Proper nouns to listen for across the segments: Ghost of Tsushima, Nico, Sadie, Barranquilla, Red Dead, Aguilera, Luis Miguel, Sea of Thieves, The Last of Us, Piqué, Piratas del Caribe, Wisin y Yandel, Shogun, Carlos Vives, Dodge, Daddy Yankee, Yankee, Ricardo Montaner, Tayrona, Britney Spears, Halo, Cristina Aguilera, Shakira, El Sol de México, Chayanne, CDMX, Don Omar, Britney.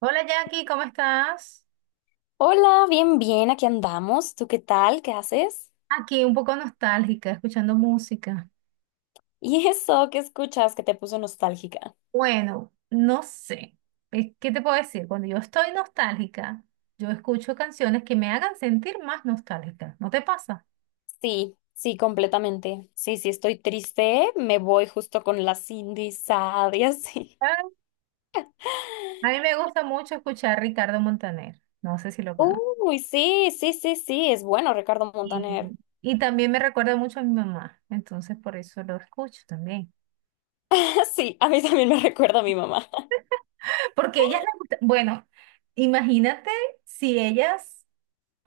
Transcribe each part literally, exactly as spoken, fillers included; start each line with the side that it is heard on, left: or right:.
right: Hola Jackie, ¿cómo estás?
left: Hola, bien, bien, aquí andamos. ¿Tú qué tal? ¿Qué haces?
right: Aquí un poco nostálgica, escuchando música.
left: ¿Y eso qué escuchas que te puso nostálgica?
right: Bueno, no sé, eh, ¿qué te puedo decir? Cuando yo estoy nostálgica, yo escucho canciones que me hagan sentir más nostálgica. ¿No te pasa?
left: Sí, sí, completamente. Sí, sí, estoy triste. Me voy justo con la Cindy Sad y así.
right: Ah. A mí me gusta mucho escuchar Ricardo Montaner, no sé si lo conozco.
left: Uy, sí, sí, sí, sí, es bueno Ricardo
right: Y,
left: Montaner.
right: y también me recuerda mucho a mi mamá, entonces por eso lo escucho también.
left: Sí, a mí también me recuerda a mi mamá.
right: Porque ellas les gusta, bueno, imagínate si ellas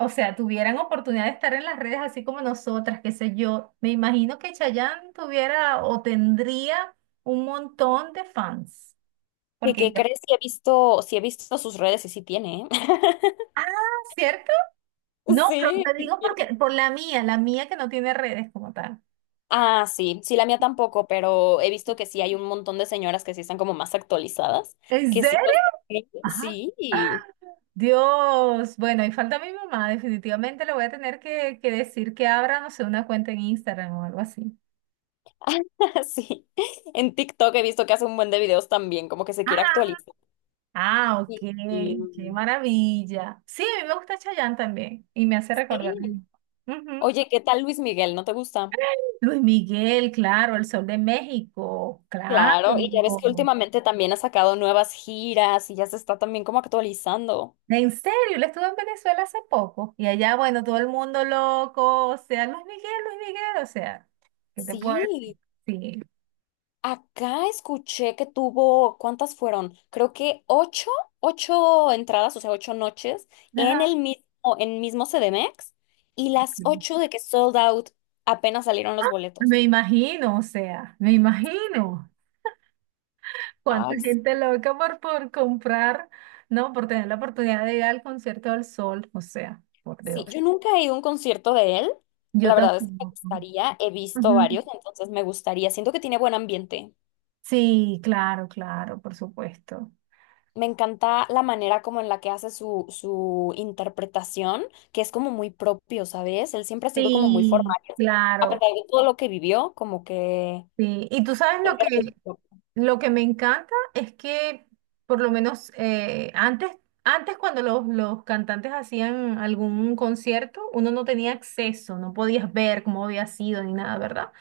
right: o sea, tuvieran oportunidad de estar en las redes así como nosotras, qué sé yo, me imagino que Chayanne tuviera o tendría un montón de fans.
left: ¿Qué,
right: Porque
left: qué
right: ella.
left: crees que he visto? Si he visto sus redes y sí tiene, ¿eh?
right: Ah, ¿cierto? No, pero
left: Sí,
right: te
left: sí
right: digo porque
left: tiene.
right: por la mía, la mía que no tiene redes como tal.
left: Ah, sí, sí, la mía tampoco, pero he visto que sí hay un montón de señoras que sí están como más actualizadas,
right: ¿En
left: que sí
right: serio?
left: los...
right: Ajá.
left: Sí,
right: Dios, bueno, y falta mi mamá, definitivamente le voy a tener que, que decir que abra, no sé, una cuenta en Instagram o algo así.
left: sí. En TikTok he visto que hace un buen de videos también, como que se quiere
right: Ah,
left: actualizar.
right: ah, ok,
left: Y, y-
right: qué
left: mm,
right: maravilla. Sí, a mí me gusta Chayanne también y me hace recordar.
left: Sí.
right: Ujú.
left: Oye, ¿qué tal Luis Miguel? ¿No te gusta?
right: Luis Miguel, claro, El Sol de México, claro.
left: Claro, y ya ves que últimamente también ha sacado nuevas giras y ya se está también como actualizando.
right: En serio, él estuvo en Venezuela hace poco y allá, bueno, todo el mundo loco, o sea, Luis Miguel, Luis Miguel, o sea, ¿qué te puedo
left: Sí.
right: decir? Sí.
left: Acá escuché que tuvo, ¿cuántas fueron? Creo que ocho, ocho entradas, o sea, ocho noches en
right: Ajá.
left: el mismo, en mismo C D M X y las ocho de que sold out apenas salieron los boletos.
right: Me imagino, o sea, me imagino. Cuánta
left: Ay, sí.
right: gente loca por, por comprar, no, por tener la oportunidad de ir al concierto del sol, o sea, por
left: Sí,
right: Dios.
left: yo nunca he ido a un concierto de él.
right: Yo
left: La verdad es que me
right: tampoco.
left: gustaría, he visto
right: Ujú.
left: varios, entonces me gustaría. Siento que tiene buen ambiente.
right: Sí, claro, claro, por supuesto.
left: Me encanta la manera como en la que hace su, su interpretación, que es como muy propio, ¿sabes? Él siempre ha sido como muy
right: Sí,
left: formal, a pesar
right: claro,
left: de todo lo que vivió, como que
right: sí. Y tú sabes lo
left: siempre ha sido
right: que,
left: propio.
right: lo que me encanta es que, por lo menos eh, antes, antes cuando los, los cantantes hacían algún concierto, uno no tenía acceso, no podías ver cómo había sido ni nada, ¿verdad?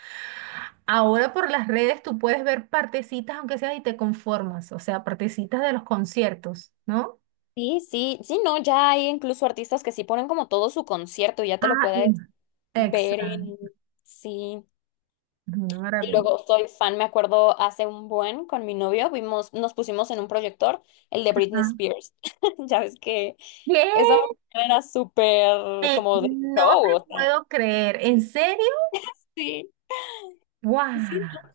right: Ahora por las redes tú puedes ver partecitas, aunque sea, y te conformas, o sea, partecitas de los conciertos, ¿no?
left: Sí, sí, sí, no, ya hay incluso artistas que sí ponen como todo su concierto y ya te lo
right: Ah,
left: puedes
right: y-
left: ver en...
right: exacto,
left: Sí.
right: una
left: Y
right: maravilla.
left: luego soy fan, me acuerdo hace un buen con mi novio, vimos, nos pusimos en un proyector el de Britney
right: Ah.
left: Spears. Ya ves que
right: ¿Qué?
left: esa mujer era súper
right: Eh,
left: como de
right: no
left: show,
right: te
left: o sea,
right: puedo creer, ¿en serio?
left: sí, sí, ¿no?
right: ¡Wow!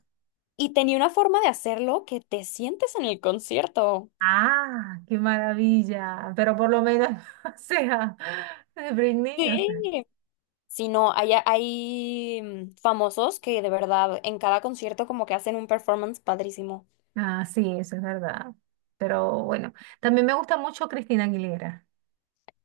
left: Y tenía una forma de hacerlo que te sientes en el concierto.
right: Ah, qué maravilla. Pero por lo menos, o sea, de Britney, o sea.
left: Sí. Si no, hay, hay mm, famosos que de verdad en cada concierto como que hacen un performance padrísimo.
right: Ah, sí, eso es verdad. Pero bueno, también me gusta mucho Cristina Aguilera.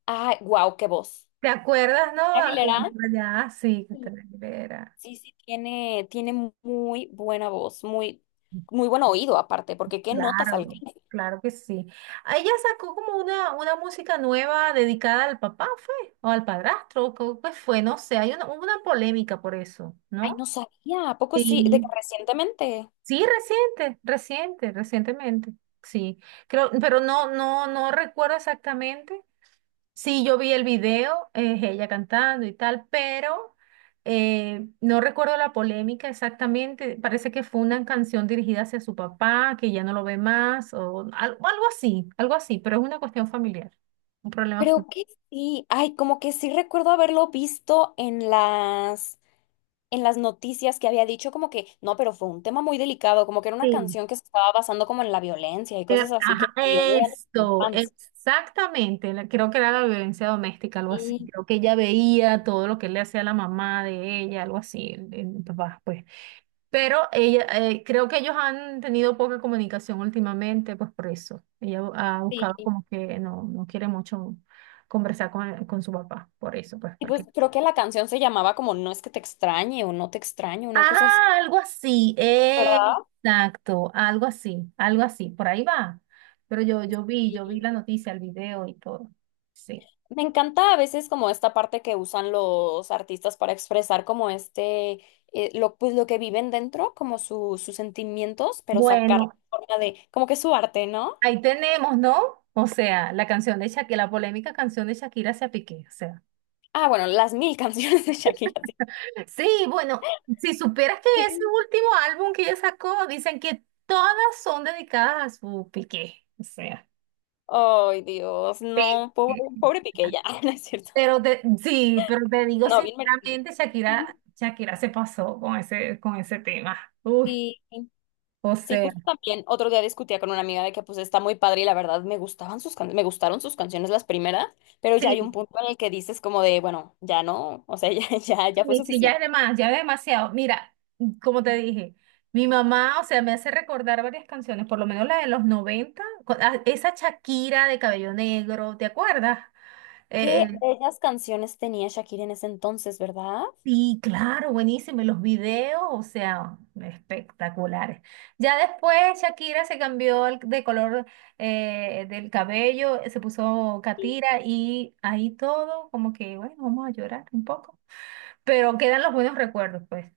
left: Ay, wow, qué voz.
right: ¿Te acuerdas, no?
left: Aguilera.
right: Por allá, sí, Cristina Aguilera.
left: Sí, sí, tiene, tiene muy buena voz, muy, muy buen oído aparte, porque qué notas
right: Claro,
left: alcanza.
right: claro que sí. Ah, ella sacó como una, una música nueva dedicada al papá, ¿fue? O al padrastro, ¿qué fue? No sé, hay una, hubo una polémica por eso,
left: Ay, no
right: ¿no?
left: sabía, ¿a poco sí? De que
right: Sí.
left: recientemente.
right: Sí, reciente, reciente, recientemente. Sí, creo, pero no, no, no recuerdo exactamente. Sí, yo vi el video, es ella cantando y tal, pero eh, no recuerdo la polémica exactamente. Parece que fue una canción dirigida hacia su papá, que ya no lo ve más, o al- algo así, algo así, pero es una cuestión familiar, un problema
left: Creo que sí. Ay, como que sí recuerdo haberlo visto en las, en las noticias que había dicho como que, no, pero fue un tema muy delicado, como que era una
right: familiar.
left: canción que se estaba basando como en la violencia y
right: Eh,
left: cosas así que
right: ajá,
left: dio de la
right: esto,
left: infancia.
right: exactamente, la- creo que era la violencia doméstica, algo así.
left: Y
right: Creo que ella veía todo lo que le hacía la mamá de ella, algo así, el- el papá, pues. Pero ella, eh, creo que ellos han tenido poca comunicación últimamente, pues por eso. Ella bu- ha buscado
left: sí.
right: como que no, no quiere mucho conversar con, con su papá, por eso, pues,
left: Y pues
right: porque
left: creo que la canción se llamaba como No es que te extrañe o No te extraño, una cosa así,
right: ah, algo así,
left: ¿verdad?
right: exacto, algo así, algo así, por ahí va. Pero yo, yo vi, yo vi la noticia, el video y todo. Sí.
left: Me encanta a veces como esta parte que usan los artistas para expresar como este, eh, lo, pues lo que viven dentro, como su- sus sentimientos, pero sacar
right: Bueno,
left: forma de, como que su arte, ¿no?
right: ahí tenemos, ¿no? O sea, la canción de Shakira, la polémica canción de Shakira hacia Piqué, o sea.
left: Ah, bueno, las mil canciones de Shakira. Sí.
right: Sí, bueno, si supieras que ese
left: Sí.
right: último álbum que ella sacó, dicen que todas son dedicadas a su Piqué, o sea.
left: Ay, Dios,
right: Sí.
left: no, pobre, pobre Piqué ya, no es cierto.
right: Pero te, sí, pero te digo
left: No, bien merecido.
right: sinceramente, Shakira, Shakira se pasó con ese, con ese tema. Uy,
left: Sí.
right: o
left: Sí,
right: sea,
left: justo también otro día discutía con una amiga de que pues está muy padre y la verdad me gustaban sus can- me gustaron sus canciones las primeras, pero ya hay
right: sí,
left: un punto en el que dices como de, bueno, ya no, o sea, ya ya ya fue
right: sí, sí, ya es de
left: suficiente.
right: más, ya es demasiado. Mira, como te dije, mi mamá, o sea, me hace recordar varias canciones, por lo menos la de los noventa con- ah, esa Shakira de cabello negro, ¿te acuerdas? Eh,
left: ¿Qué bellas canciones tenía Shakira en ese entonces, verdad?
right: Sí, claro, buenísimo. Y los videos, o sea, espectaculares. Ya después Shakira se cambió el- de color eh, del cabello, se puso Katira y ahí todo, como que, bueno, vamos a llorar un poco. Pero quedan los buenos recuerdos, pues.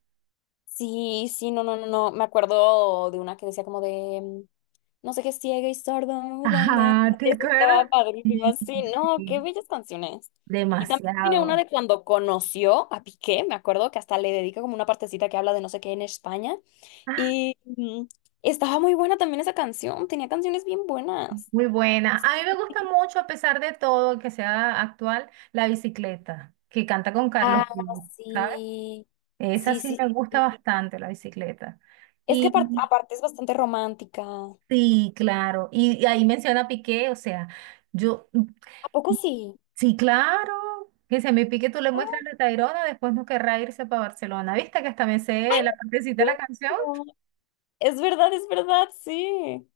left: Sí, sí, no, no, no, no, me acuerdo de una que decía como de No sé qué es ciega y sordo. Dan, dan.
right: Ajá, ¿te
left: Esa
right: acuerdas?
left: estaba padrísima.
right: Sí,
left: Sí, no, qué
right: sí.
left: bellas canciones. Y también tiene una
right: Demasiado.
left: de cuando conoció a Piqué, me acuerdo que hasta le dedica como una partecita que habla de no sé qué en España.
right: Ah,
left: Y mm, Estaba muy buena también esa canción, tenía canciones bien buenas.
right: muy buena. A mí me gusta mucho, a pesar de todo, que sea actual, la bicicleta, que canta con Carlos
left: Ah,
right: Vives, ¿sabes?
left: sí.
right: Esa
left: Sí,
right: sí
left: sí,
right: me gusta
left: sí.
right: bastante, la bicicleta.
left: Es que aparte,
right: Y
left: aparte es bastante romántica. ¿A
right: sí, claro. Y, y ahí menciona Piqué, o sea, yo,
left: poco sí?
right: sí, claro, que se me pique tú le muestras
left: Oh,
right: la Tayrona, después no querrá irse para Barcelona. ¿Viste que hasta me
left: ah,
right: sé la partecita de la canción?
left: cierto. Es verdad, es verdad, sí.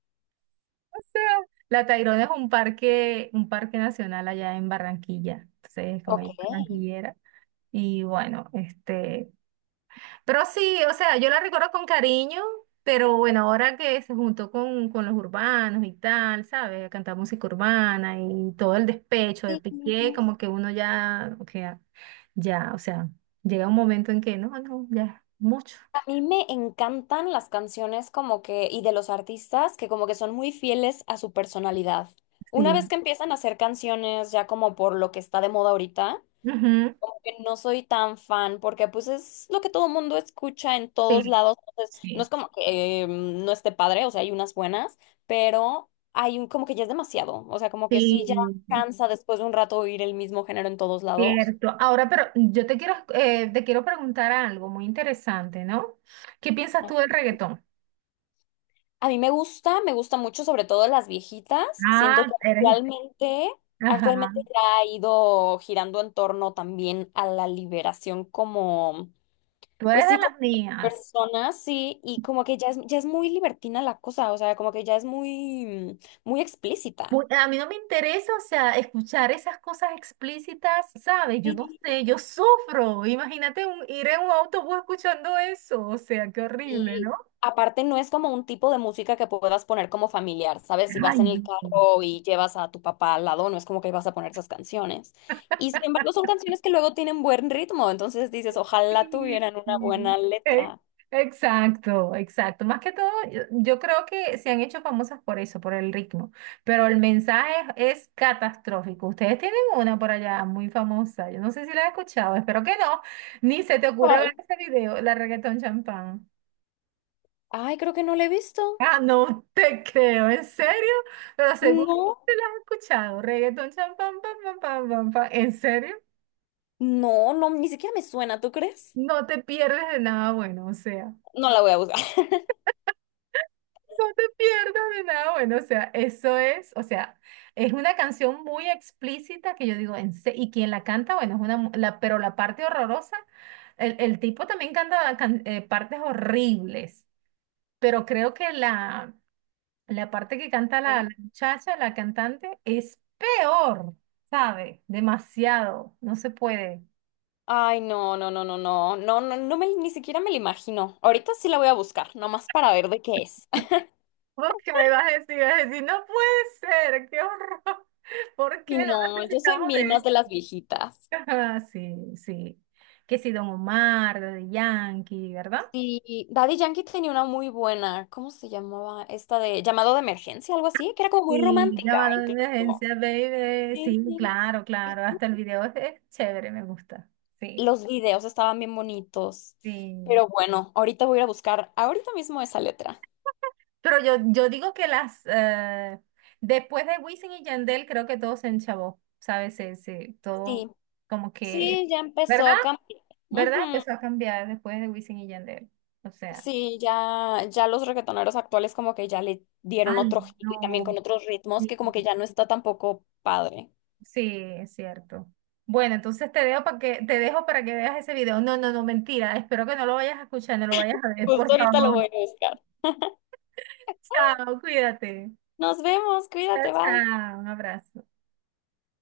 right: O sea, la Tayrona es un parque, un parque nacional allá en Barranquilla. Entonces, como ella es
left: Ok.
right: barranquillera. Y bueno, este, pero sí, o sea, yo la recuerdo con cariño, pero bueno, ahora que se juntó con, con los urbanos y tal, ¿sabes? A cantar música urbana y todo el despecho de
left: Sí.
right: Piqué, como que uno ya, o sea, ya, o sea, llega un momento en que no, no, ya, mucho.
left: A mí me encantan las canciones como que, y de los artistas que como que son muy fieles a su personalidad. Una vez
right: Sí.
left: que empiezan a hacer canciones ya como por lo que está de moda ahorita,
right: Ujú,
left: como que no soy tan fan porque pues es lo que todo el mundo escucha en todos
right: sí,
left: lados. Entonces, no es
right: sí,
left: como que eh, no esté padre, o sea, hay unas buenas, pero hay un como que ya es demasiado. O sea, como que sí ya
right: sí,
left: cansa después de un rato oír el mismo género en todos lados.
right: cierto. Ahora, pero yo te quiero, eh, te quiero preguntar algo muy interesante, ¿no? ¿Qué piensas tú del reggaetón?
left: A mí me gusta, me gusta mucho, sobre todo las viejitas. Siento
right: Ah,
left: que
right: eres,
left: actualmente,
right: ajá,
left: actualmente ya ha ido girando en torno también a la liberación como,
right: tú
left: pues
right: eres de
left: sí, como
right: las mías.
left: personas, sí, y como que ya es, ya es muy libertina la cosa, o sea, como que ya es muy, mm, muy explícita.
right: Mu- A mí no me interesa, o sea, escuchar esas cosas explícitas, ¿sabes? Yo no sé, yo sufro. Imagínate un- ir en un autobús escuchando eso, o sea, qué horrible,
left: Y
right: ¿no?
left: aparte no es como un tipo de música que puedas poner como familiar, ¿sabes? Si
right: Ay,
left: vas en
right: no.
left: el carro y llevas a tu papá al lado, no es como que vas a poner esas canciones. Y sin embargo son canciones que luego tienen buen ritmo, entonces dices, ojalá tuvieran una
right: Sí, sí.
left: buena
right: Eh,
left: letra.
right: exacto, exacto. Más que todo, yo, yo creo que se han hecho famosas por eso, por el ritmo, pero el mensaje es, es catastrófico. Ustedes tienen una por allá muy famosa, yo no sé si la has escuchado, espero que no, ni se te ocurra ver
left: ¿Cuál?
right: ese video, la reggaetón champán.
left: Ay, creo que no la he visto.
right: Ah, no te creo, ¿en serio? Pero seguro
left: No,
right: que lo has escuchado. Reggaetón, cham, pam, pam, pam, pam, pam, pam. ¿En serio?
left: no, no, ni siquiera me suena, ¿tú crees?
right: No te pierdes de nada bueno, o sea,
left: No la voy a buscar.
right: no te pierdas de nada bueno, o sea, eso es, o sea, es una canción muy explícita que yo digo, en se- y quien la canta, bueno, es una, mu- la, pero la parte horrorosa, el, el tipo también canta can- eh, partes horribles, pero creo que la, La parte que canta la,
left: Ah.
right: la muchacha, la cantante, es peor, ¿sabe? Demasiado, no se puede.
left: Ay, no, no, no, no, no, no, no, no me, ni siquiera me la imagino. Ahorita sí la voy a buscar, nomás para ver de qué es.
right: ¿Vos qué me vas a decir? Vas a decir, no puede ser, qué horror. ¿Por qué
left: Y
right: no
left: no, yo soy
right: necesitamos
left: mil
right: de
left: más de las
right: esto?
left: viejitas.
right: Ah, sí, sí. Que si Don Omar, de Yankee, ¿verdad?
left: Sí, Daddy Yankee tenía una muy buena, ¿cómo se llamaba? Esta de llamado de emergencia, algo así, que era como muy
right: Sí,
left: romántica,
right: llamada de
left: incluso.
right: emergencia, baby. Sí,
left: Sí.
right: claro, claro. Hasta el video es, es chévere, me gusta. Sí,
left: Los videos estaban bien bonitos.
right: sí.
left: Pero bueno, ahorita voy a ir a buscar ahorita mismo esa letra.
right: Pero yo, yo digo que las eh, después de Wisin y Yandel creo que todo se enchabó, ¿sabes? Se, se- todo
left: Sí,
right: como que,
left: sí, ya empezó
right: ¿verdad?
left: a cambiar.
right: ¿Verdad?
left: Ujú.
right: Empezó a cambiar después de Wisin y Yandel. O sea,
left: Sí, ya, ya los reggaetoneros actuales como que ya le dieron
right: ay,
left: otro giro y también con
right: no.
left: otros ritmos que
right: Sí,
left: como que ya no está tampoco padre.
right: sí, es cierto. Bueno, entonces te dejo para que te dejo para que veas ese video. No, no, no, mentira. Espero que no lo vayas a escuchar, no lo vayas a ver,
left: Justo
right: por
left: ahorita lo
right: favor.
left: voy a buscar.
right: Chao, cuídate.
left: Nos vemos,
right: Chao,
left: cuídate, bye.
right: chao, un abrazo.